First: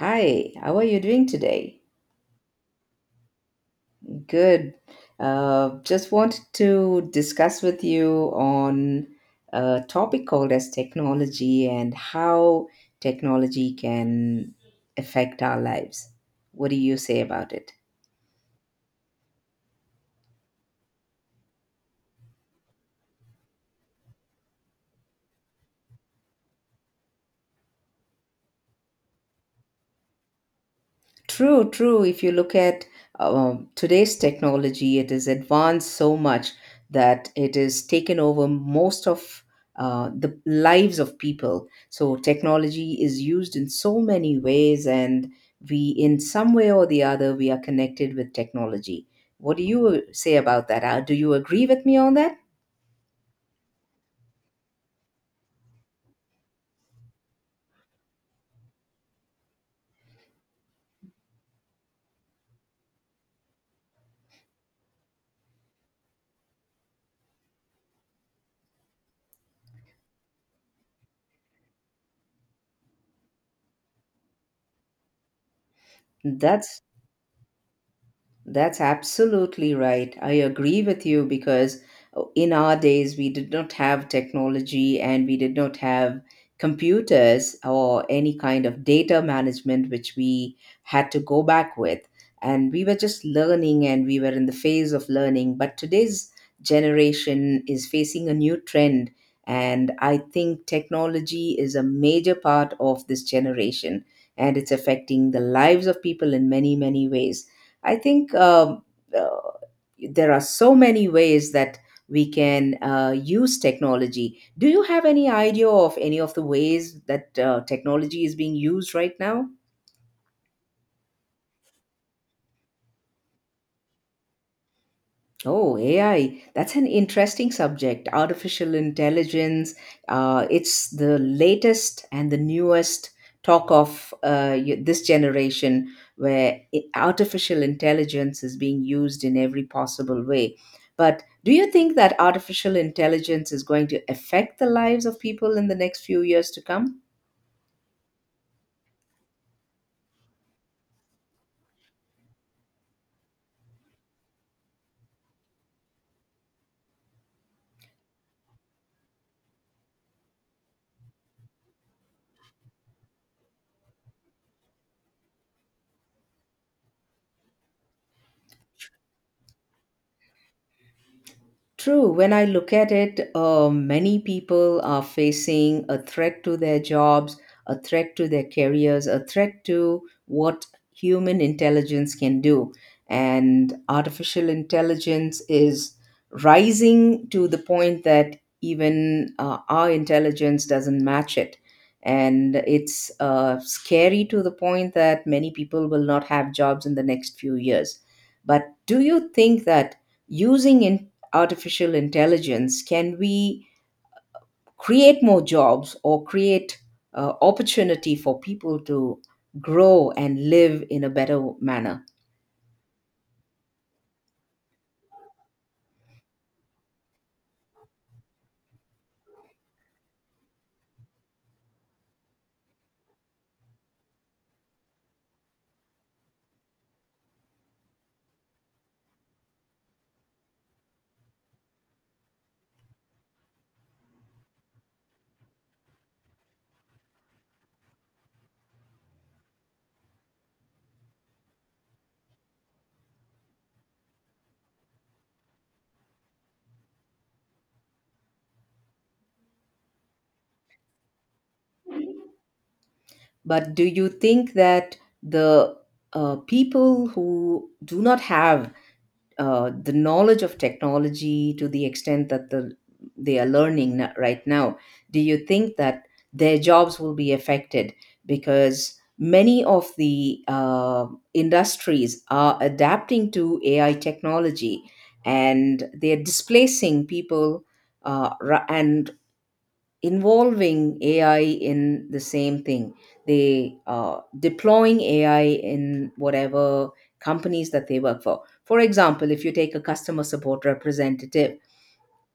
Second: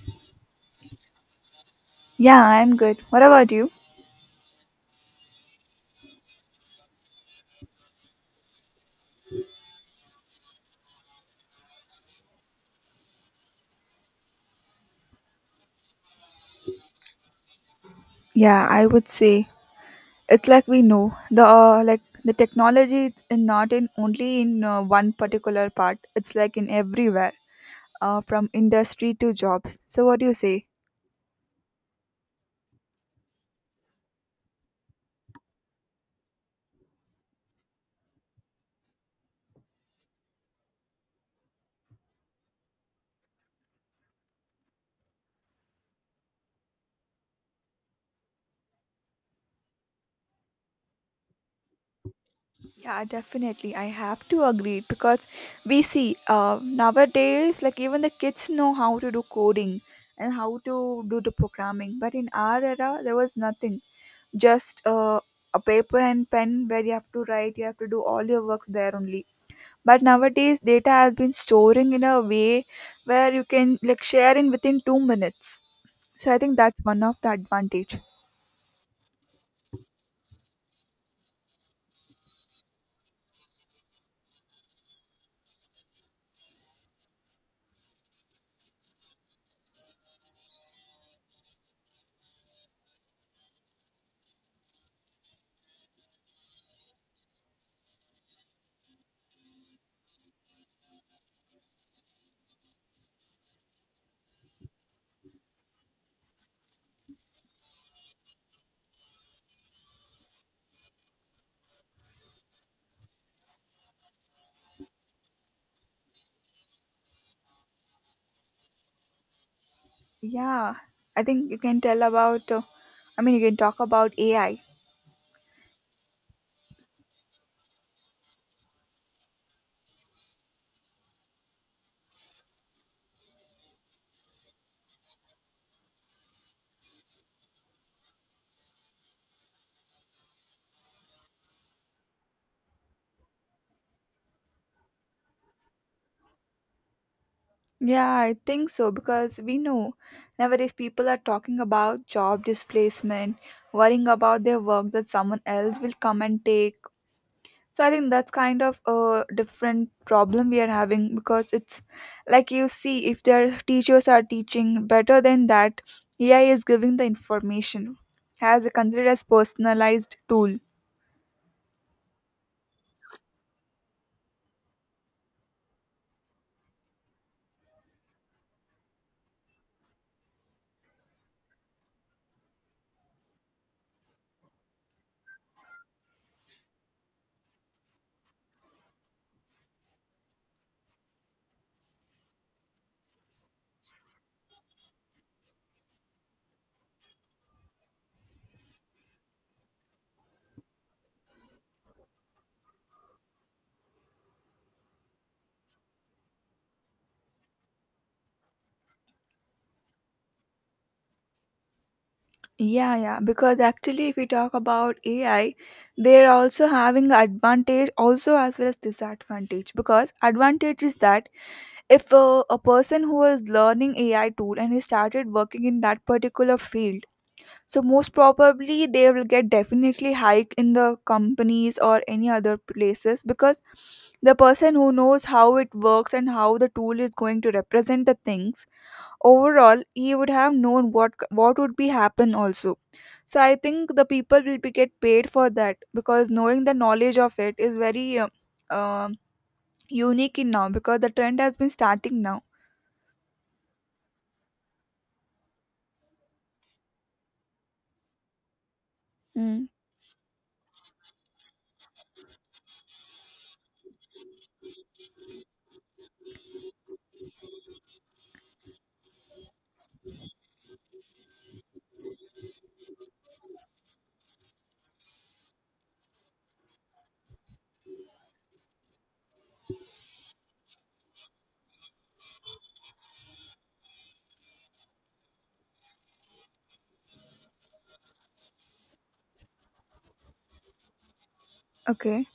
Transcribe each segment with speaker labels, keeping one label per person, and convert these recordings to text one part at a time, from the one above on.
Speaker 1: Hi, how are you doing today?
Speaker 2: Yeah, I'm good. What about you?
Speaker 1: Good. Just wanted to discuss with you on a topic called as technology and how technology can affect our lives. What do you say about it?
Speaker 2: Yeah, I would say it's like we know the like the technology is in not in only in one particular part. It's like in everywhere, from industry to jobs. So what do you say?
Speaker 1: True, true. If you look at today's technology, it is advanced so much that it is taken over most of the lives of people. So technology is used in so many ways, and we, in some way or the other, we are connected with technology. What do you say about that? Do you agree with me on that?
Speaker 2: Yeah, definitely. I have to agree because we see nowadays like even the kids know how to do coding and how to do the programming. But in our era, there was nothing. Just a paper and pen where you have to write. You have to do all your work there only but nowadays data has been storing in a way where you can like share in within 2 minutes, so I think that's
Speaker 1: That's
Speaker 2: one of the advantage.
Speaker 1: That's absolutely right. I agree with you because in our days, we did not have technology and we did not have computers or any kind of data management, which we had to go back with. And we were just learning and we were in the phase of learning. But today's generation is facing a new trend. And I think technology is a major part of this generation and it's affecting the lives of people in many, many ways. I think uh, there are so many ways that we can use technology. Do you have any idea of any of the ways that technology is being used right now?
Speaker 2: Yeah, I think you can tell about you can talk about AI.
Speaker 1: Oh, AI. That's an interesting subject. Artificial intelligence. It's the latest and the newest talk of this generation where artificial intelligence is being used in every possible way. But do you think that artificial intelligence is going to affect the lives of people in the next few years to come?
Speaker 2: Yeah, I think so because we know nowadays people are talking about job displacement, worrying about their work that someone else will come and take. So I think that's kind of a different problem we are having because it's like you see, if their teachers are teaching better than that, AI is giving the information considered as personalized tool.
Speaker 1: True, when I look at it, many people are facing a threat to their jobs, a threat to their careers, a threat to what human intelligence can do. And artificial intelligence is rising to the point that even our intelligence doesn't match it. And it's scary to the point that many people will not have jobs in the next few years. But do you think that using in artificial intelligence, can we create more jobs or create opportunity for people to grow and live in a better manner?
Speaker 2: Yeah, yeah. Because actually, if we talk about AI, they're also having advantage also as well as disadvantage. Because advantage is that if a person who is learning AI tool and he started working in that particular field, so most probably they will get definitely hike in the companies or any other places because the person who knows how it works and how the tool is going to represent the things overall, he would have known what would be happen also. So I think the people will be get paid for that because knowing the knowledge of it is very um unique in now because the trend has been starting now.
Speaker 1: But do you think that the people who do not have
Speaker 2: Mm,
Speaker 1: the knowledge of technology to the extent that they are learning right now, do you think that their jobs will be affected? Because many of the industries are adapting to AI technology and they're displacing people and involving AI in the same thing. They are deploying AI in whatever companies that they work for. For example, if you take a customer support representative,
Speaker 2: okay.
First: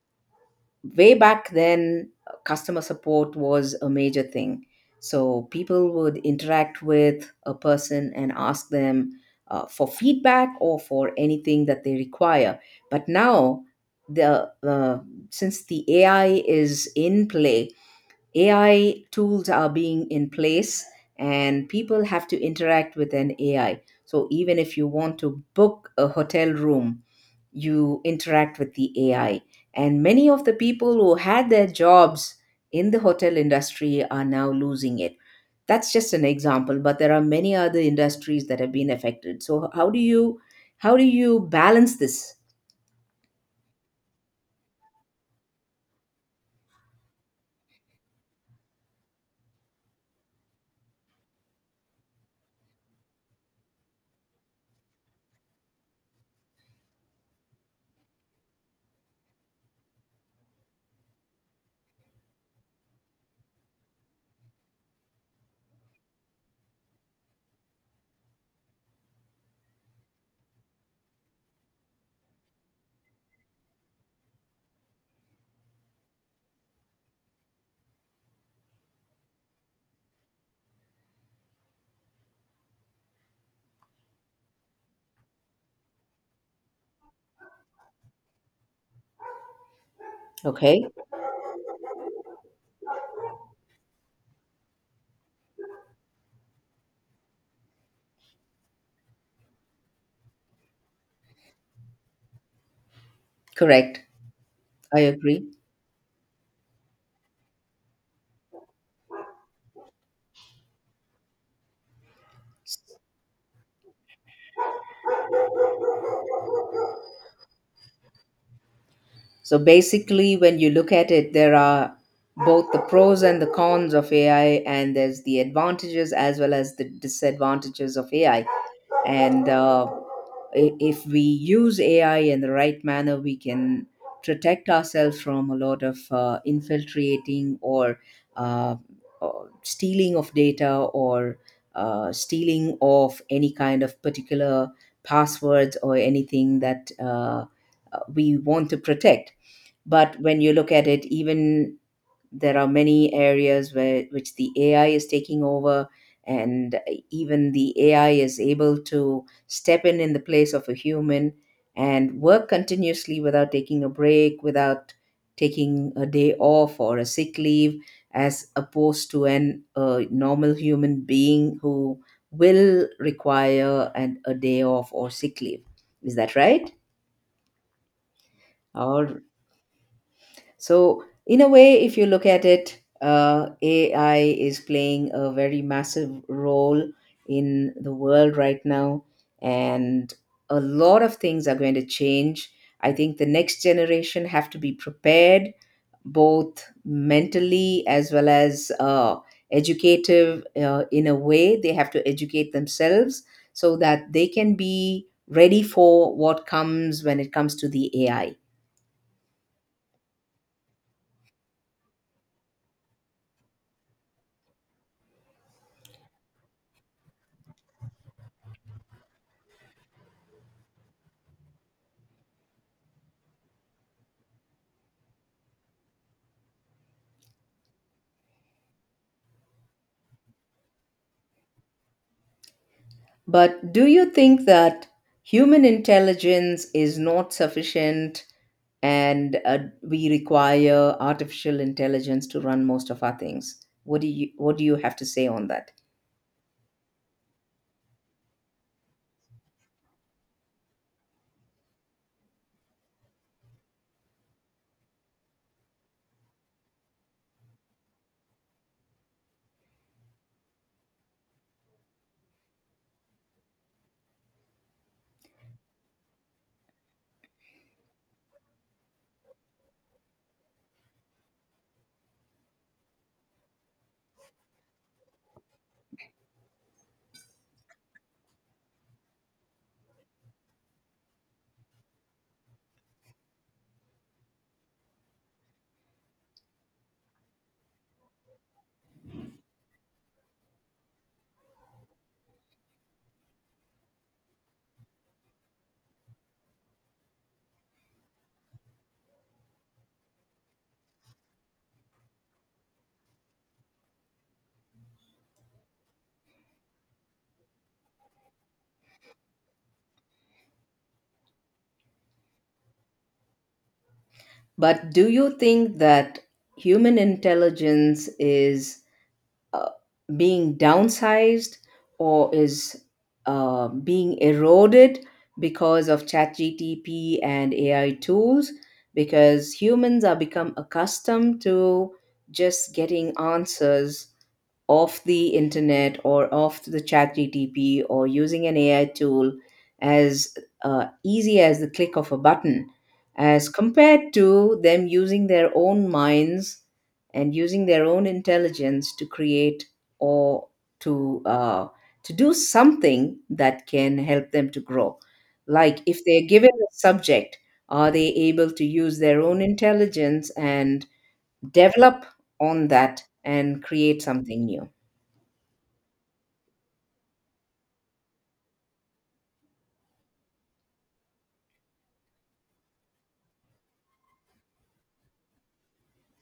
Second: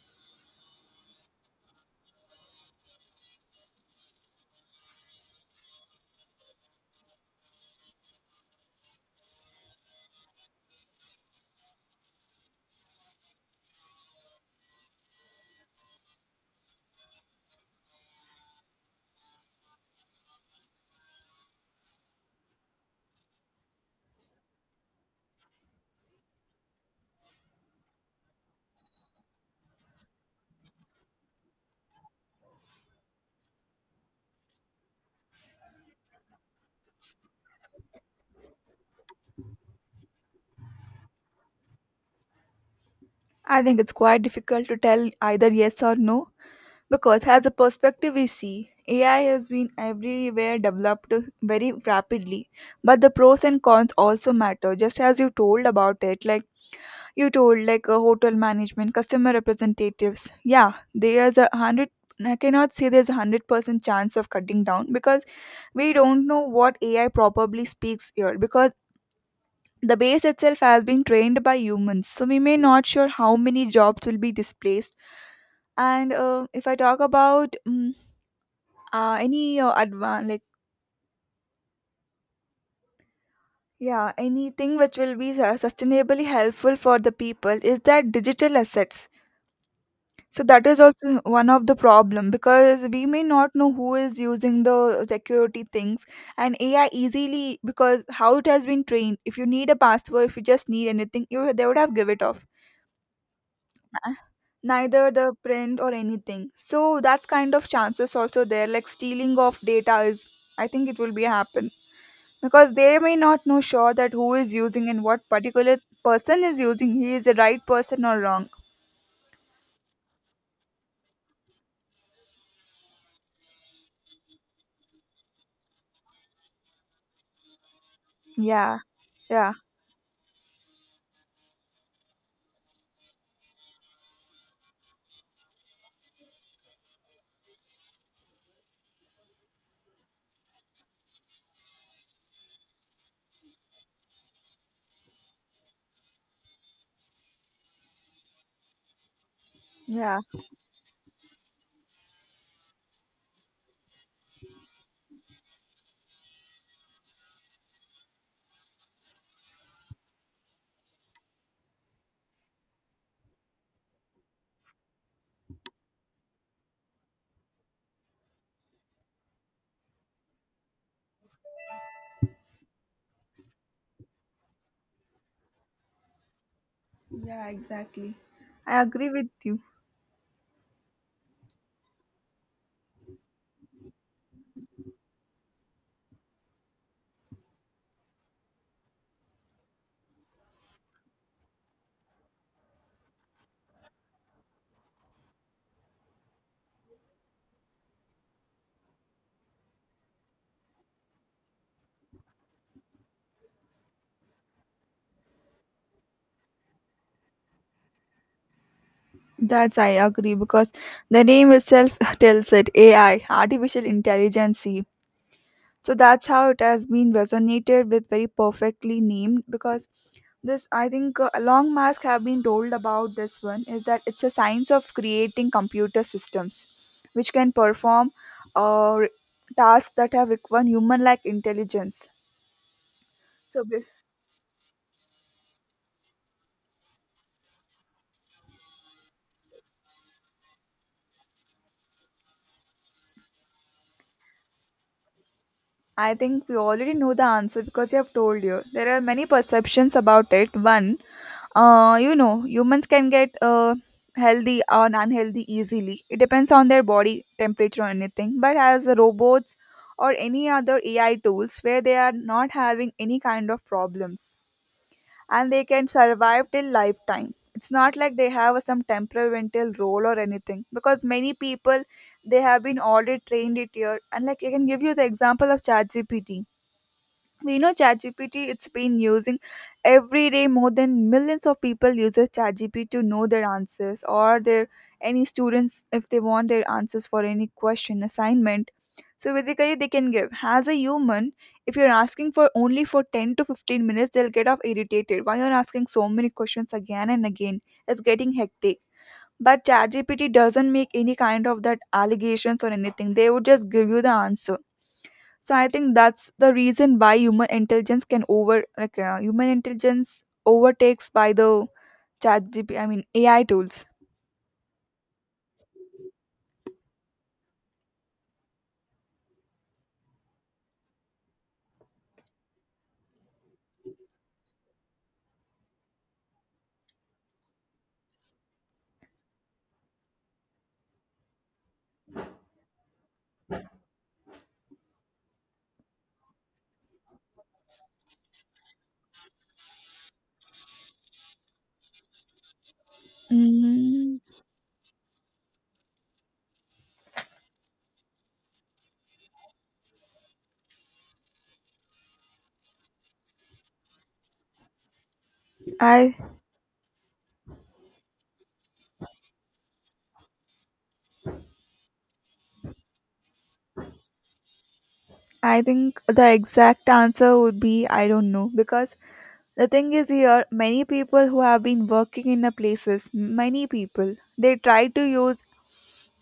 Speaker 1: way back then, customer support was a major thing. So people would interact with a person and ask them for feedback or for anything that they require. But now, the since the AI is in play, AI tools are being in place and people have to interact with an AI. So even if you want to book a hotel room, you interact with the AI. And many of the people who had their jobs in the hotel industry are now losing it. That's just an example, but there are many other industries that have been affected. So how do you balance this?
Speaker 2: I think it's quite difficult to tell either yes or no, because as a perspective we see, AI has been everywhere developed very rapidly. But the pros and cons also matter, just as you told about it. Like you told, like a hotel management, customer representatives. Yeah, there's a hundred. I cannot say there's 100% chance of cutting down because we don't know what AI probably speaks here because the base itself has been trained by humans. So we may not sure how many jobs will be displaced, and if I talk about any advan like yeah, anything which will be sustainably helpful for the people is that digital assets, so that is
Speaker 1: Okay?
Speaker 2: also one of the problem because we may not know who is using the security things and AI easily because how it has been trained. If you need a password, if you just need anything, you they would have give it off,
Speaker 1: Correct.
Speaker 2: N-
Speaker 1: I
Speaker 2: neither the
Speaker 1: agree.
Speaker 2: print or anything. So that's kind of chances also there, like stealing of data is, I think it will be happen because they may not know sure that who is using and what particular person is using, he is the right person or wrong.
Speaker 1: So basically, when you look at it, there are both the pros and the cons of AI, and there's the advantages as well as the disadvantages of AI.
Speaker 2: Yeah,
Speaker 1: And
Speaker 2: yeah,
Speaker 1: if we use AI in the right manner, we can protect ourselves from a lot of infiltrating, uh, or stealing of data or stealing of any kind of particular passwords or anything that we want to protect.
Speaker 2: yeah.
Speaker 1: But when you look at it, even there are many areas where which the AI is taking over, and even the AI is able to step in the place of a human and work continuously without taking a break, without taking a day off or a sick leave, as opposed to an a normal human being who will require an, a day off or sick leave. Is that right?
Speaker 2: Yeah, exactly, I agree
Speaker 1: All.
Speaker 2: with you.
Speaker 1: So, in a way, if you look at it, AI is playing a very massive role in the world right now, and a lot of things are going to change. I think the next generation have to be prepared both mentally as well as educative in a way. They have to educate themselves so that they can be ready for what comes when it comes to the AI.
Speaker 2: That's, I agree because the name itself tells it, AI, artificial intelligence. So that's how it has been resonated with very perfectly named because this, I think long mask have been told about this one is that it's a science of creating computer systems which can perform uh, tasks that have required human like intelligence. So
Speaker 1: But do you think that human intelligence is not sufficient and we require artificial intelligence to run most of our things? What do you have to say on that?
Speaker 2: I think we already know the answer because you have told you. There are many perceptions about it. One, you know, humans can get healthy or unhealthy easily. It depends on their body temperature or anything. But as robots or any other AI tools, where they are not having any kind of problems and they can survive till lifetime. It's not like they have some temperamental role or anything because many people, they have been already trained it here. And like I can give you the example of ChatGPT. We know ChatGPT, it's been using every day. More than millions of people uses ChatGPT to know their answers or their, any students if they want their answers for any question assignment. So basically, they can give. As a human, if you're asking for only for 10 to 15 minutes, they'll get off irritated. Why you're asking so many questions again and again? It's getting hectic. But ChatGPT doesn't make any kind of that allegations or anything. They would just give you the answer, so I think that's the reason why human intelligence can over, like human intelligence overtakes by the chat GP, I mean AI tools.
Speaker 1: But do you think that human intelligence is uh, being downsized or is being eroded because of ChatGTP and AI tools, because humans are become accustomed to just getting answers off the internet or off the chat gtp or using an AI tool as easy as the click of a button, as compared
Speaker 2: Mm,
Speaker 1: to them using their own minds and using their own intelligence to create or to uh, to do something that can help them to grow, like if
Speaker 2: I
Speaker 1: they're given a subject, are they able to use their own intelligence and develop on that and create something new?
Speaker 2: I think the exact answer would be I don't know because the thing is here many people who have been working in the places, many people they try to use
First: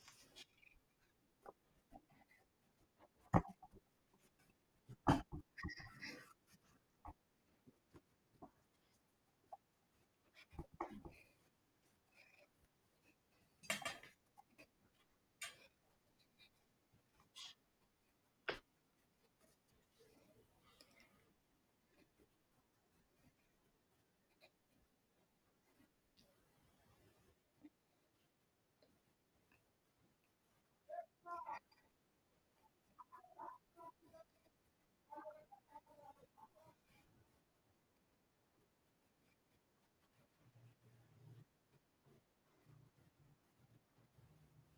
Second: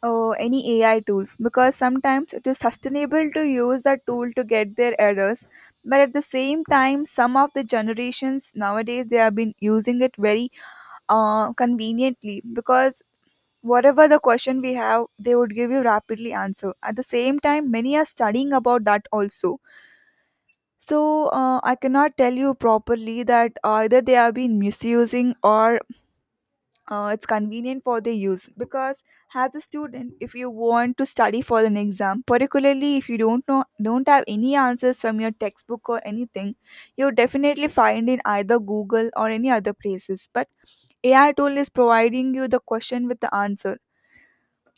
Speaker 2: or any AI tools because sometimes it is sustainable to use that tool to get their errors. But at the same time, some of the generations nowadays they have been using it very conveniently because whatever the question we have, they would give you rapidly answer. At the same time, many are studying about that also. So I cannot tell you properly that either they have been misusing or it's convenient for the use because as a student if you want to study for an exam particularly if you don't know don't have any answers from your textbook or anything, you definitely find in either google or any other places, but AI tool is providing you the question with the answer.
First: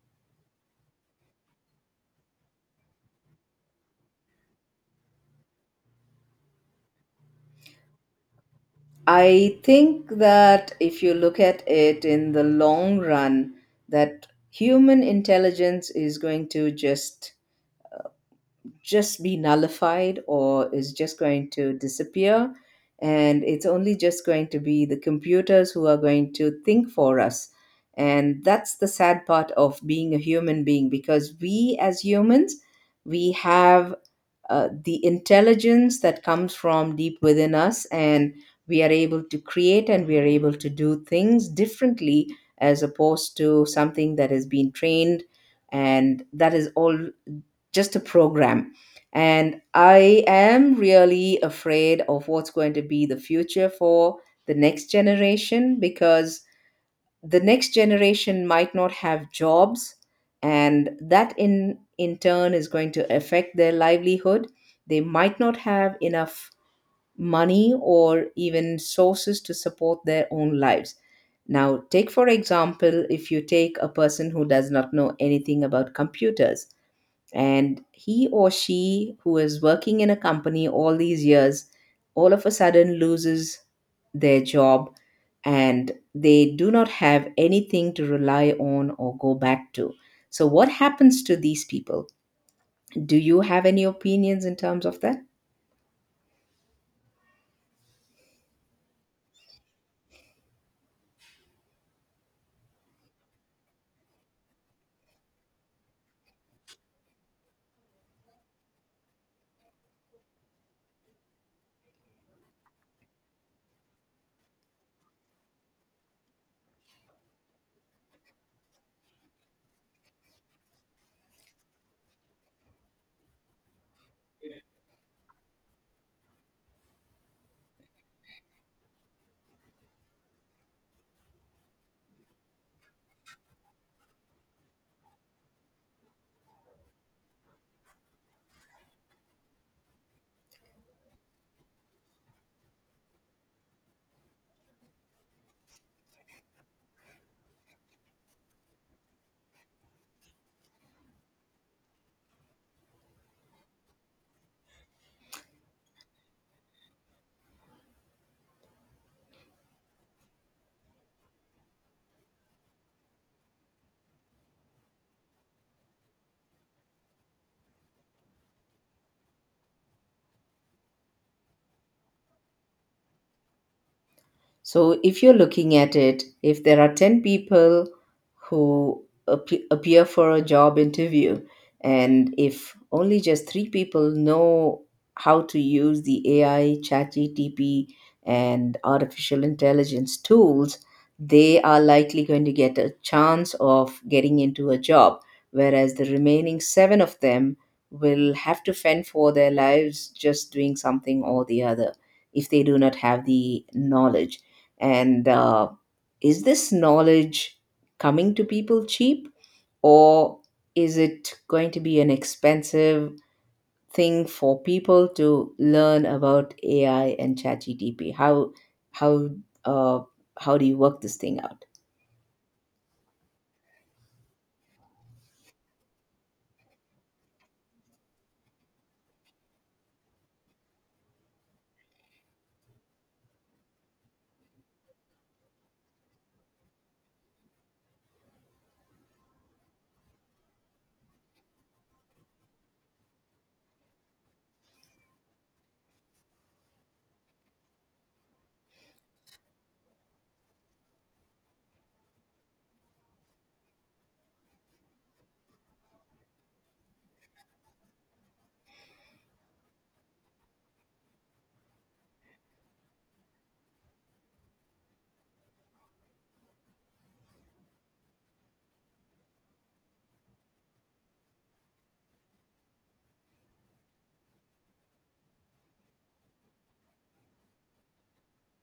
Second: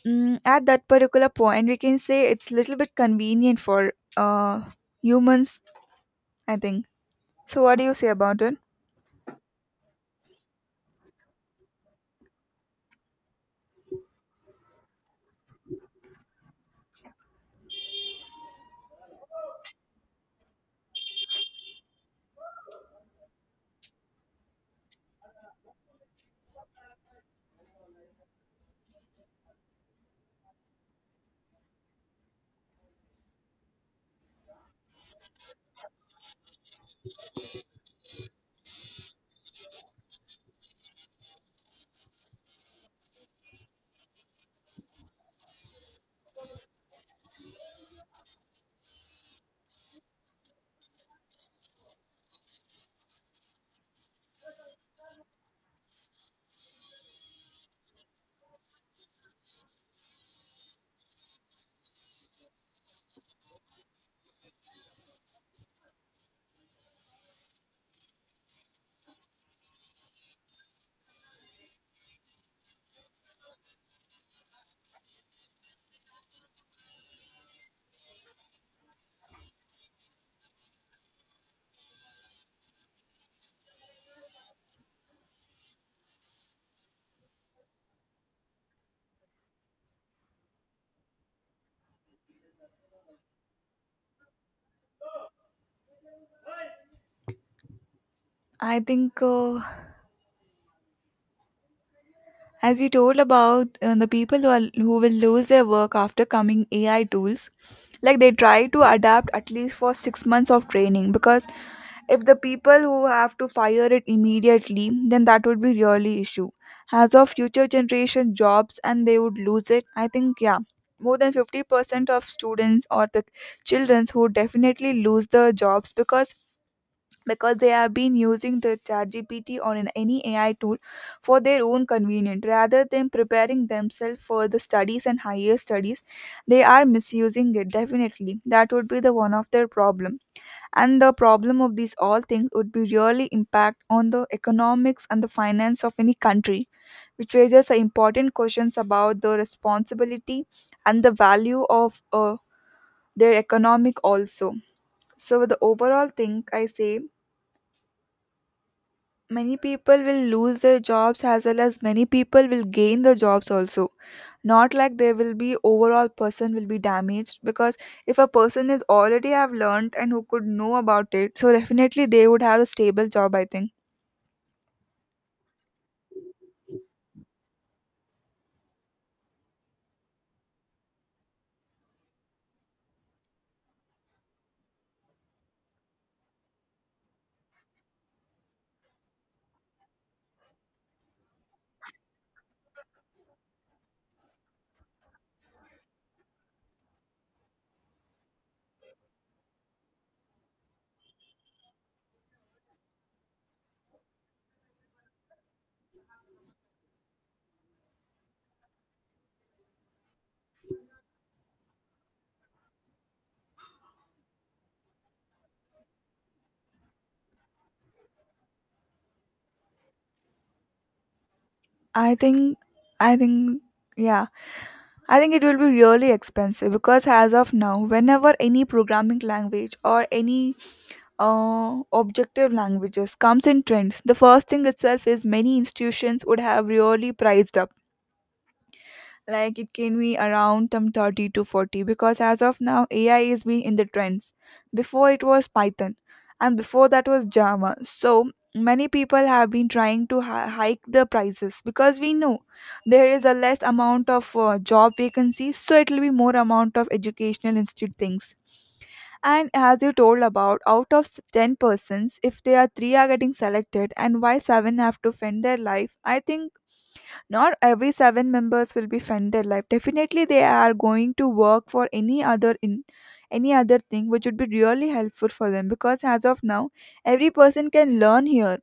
Speaker 2: Mm, at that particular point we can say it's little bit convenient for humans, I think. So what do you say about it?
Speaker 1: I think that if you look at it in the long run, that human intelligence is going to just be nullified or is just going to disappear, and it's only just going to be the computers who are going to think for us. And that's the sad part of being a human being, because we as humans, we have the intelligence that comes from deep within us, and we are able to create and we are able to do things differently as opposed to something that has been trained and that is all just a program. And I am really afraid of what's going to be the future for the next generation, because the next generation might not have jobs, and that in turn is going to affect their livelihood. They might not have enough money or even sources to support their own lives. Now take for example, if you take a person who does not know anything about computers and he or she who is working in a company all these years, all of a sudden loses their job, and they do not have anything to rely on or go back to. So what happens to these people? Do you have any opinions in terms of that?
Speaker 2: I think as you told about the people who, are, who will lose their work after coming AI tools, like they try to adapt at least for 6 months of training because if the people who have to fire it immediately, then that would be really issue. As of future generation jobs and they would lose it, I think yeah, more than 50% of students or the children who definitely lose the jobs because they have been using the ChatGPT or in any AI tool for their own convenience rather than preparing themselves for the studies and higher studies. They are misusing it definitely. That would be the one of their problem. And the problem of these all things would be really impact on the economics and the finance of any country, which raises a important questions about the responsibility and the value of their economic also. So the overall thing I say, many people will lose their jobs as well as many people will gain the jobs also. Not like there will be overall person will be damaged because if a person is already have learned and who could know about it, so definitely they would have a stable job, I think.
Speaker 1: So, if you're looking at it, if there are 10 people who appear for a job interview, and if only just three people know how to use the AI, ChatGTP, and artificial intelligence tools, they are likely going to get a chance of getting into a job, whereas the remaining seven of them will have to fend for their lives just doing something or the other if they do not have the knowledge. And is this knowledge coming to people cheap, or is it going to be an expensive thing for people to learn about AI and ChatGTP? How uh, how do you work this thing out?
Speaker 2: I think. I think. Yeah. I think it will be really expensive because as of now, whenever any programming language or any objective languages comes in trends. The first thing itself is many institutions would have really priced up. Like it can be around some 30 to 40 because as of now AI is being in the trends. Before it was Python, and before that was Java. So many people have been trying to hike the prices because we know there is a less amount of job vacancies, so it will be more amount of educational institute things. And as you told about, out of 10 persons, if they are 3 are getting selected and why 7 have to fend their life, I think not every 7 members will be fend their life. Definitely they are going to work for any other in any other thing which would be really helpful for them because as of now, every person can learn here.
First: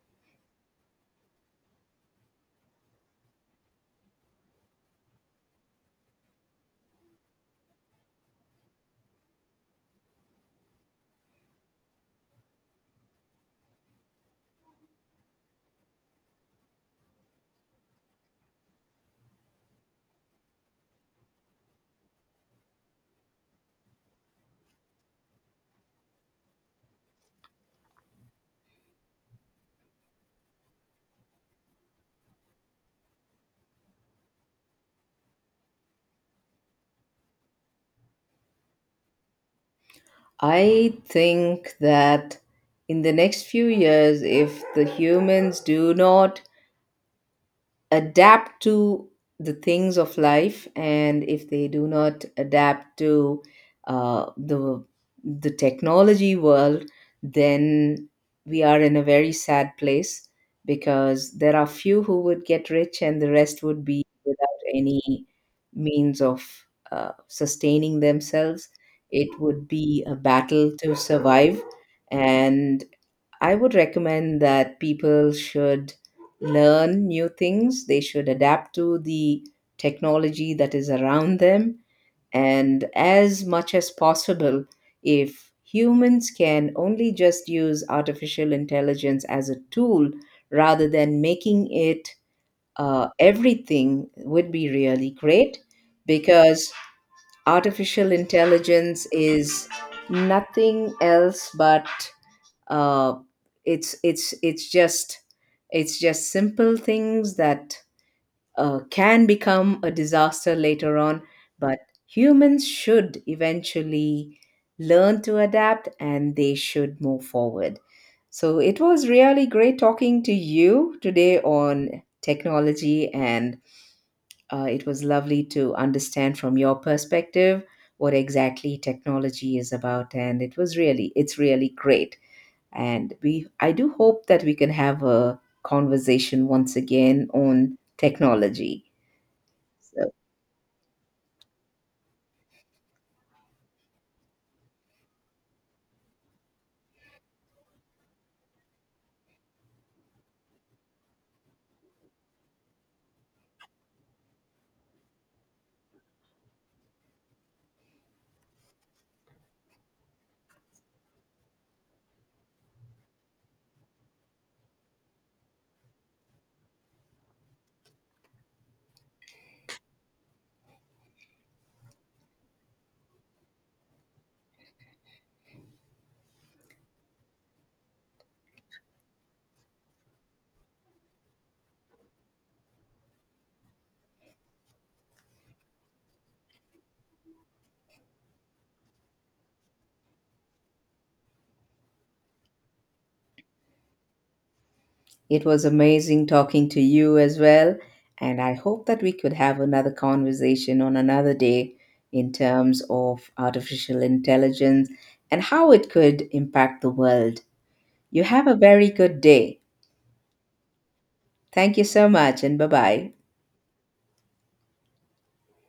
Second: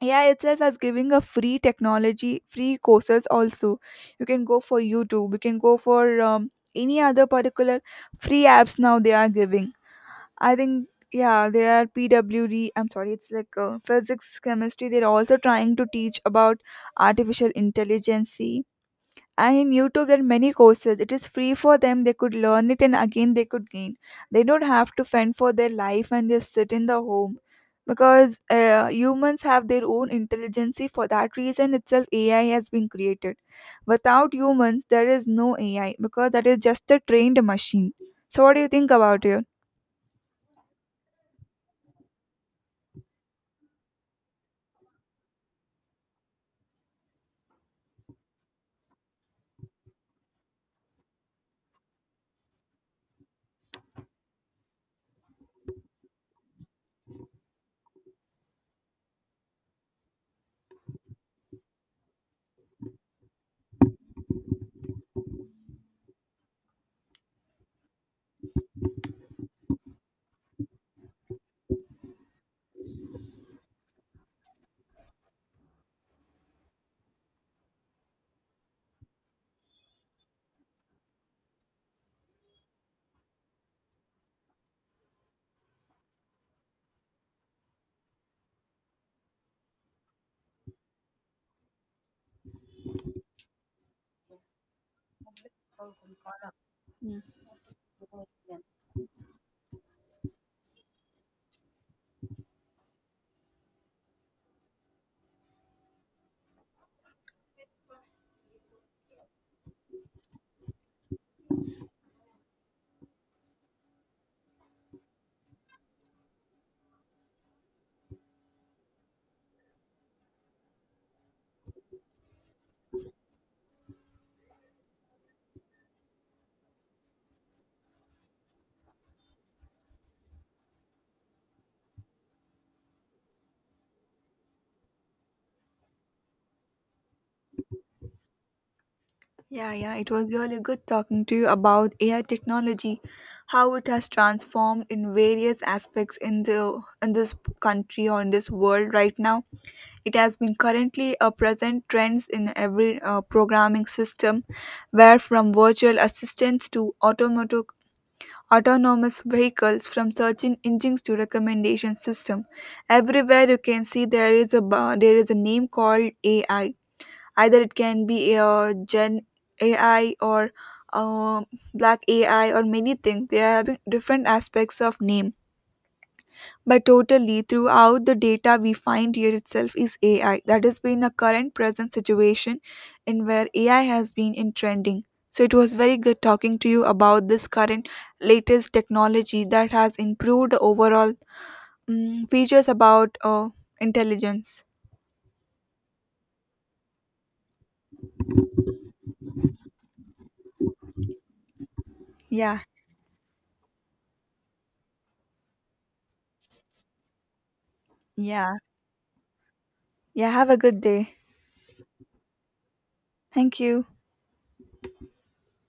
Speaker 2: Yeah, itself is giving a free technology, free courses also. You can go for YouTube, you can go for any other particular free apps now they are giving, I think. Yeah, there are PWD. I'm sorry, it's like physics, chemistry. They're also trying to teach about artificial intelligence. And in YouTube, there are many courses. It is free for them. They could learn it, and again, they could gain. They don't have to fend for their life and just sit in the home, because humans have their own intelligence. For that reason itself, AI has been created. Without humans, there is no AI because that is just a trained machine. So, what do you think about it?
Speaker 1: I think that in the next few years, if the humans do not adapt to the things of life and if they do not adapt to uh, the the technology world, then we are in a very sad place, because there are few who would get rich and the rest would be without any means of sustaining themselves. It would be a battle to survive. And I would recommend that people should learn new things, they should adapt to the technology that is around them, and as much as possible, if humans can only just use artificial intelligence as a tool rather than making it everything, would be really great. Because artificial intelligence is nothing else but uh, it's just it's just simple things that can become a disaster later on. But humans should eventually learn to adapt and they should move forward. So it was really great talking to you today on technology, and it was lovely to understand from your perspective what exactly technology is about, and it was really it's really great, and we, I do hope that we can have a conversation once again on technology.
Speaker 2: Yeah, yeah, it
Speaker 1: So
Speaker 2: was really good talking to you about AI technology, how it has transformed in various aspects in the in this country or in this world right now. It has been currently a present trends in every programming system, where from virtual assistants to automatic autonomous vehicles, from searching engines to recommendation system, everywhere you can see there is a there is a name called AI, either it can be gen AI or um black AI or many things, they are having different aspects of name, but totally throughout the data we find here itself is AI that has been a current present situation in where AI has been in trending. So it was very good talking to you about this current latest technology that has improved the overall mm features about intelligence.
Speaker 1: it was amazing talking to you as well. And I hope that we could have another conversation on another day in
Speaker 2: Yeah.
Speaker 1: terms of artificial intelligence and how it could impact the world. You have
Speaker 2: Yeah,
Speaker 1: a very good day.
Speaker 2: yeah, have a good day.
Speaker 1: Thank you so much, and bye bye.
Speaker 2: Thank you.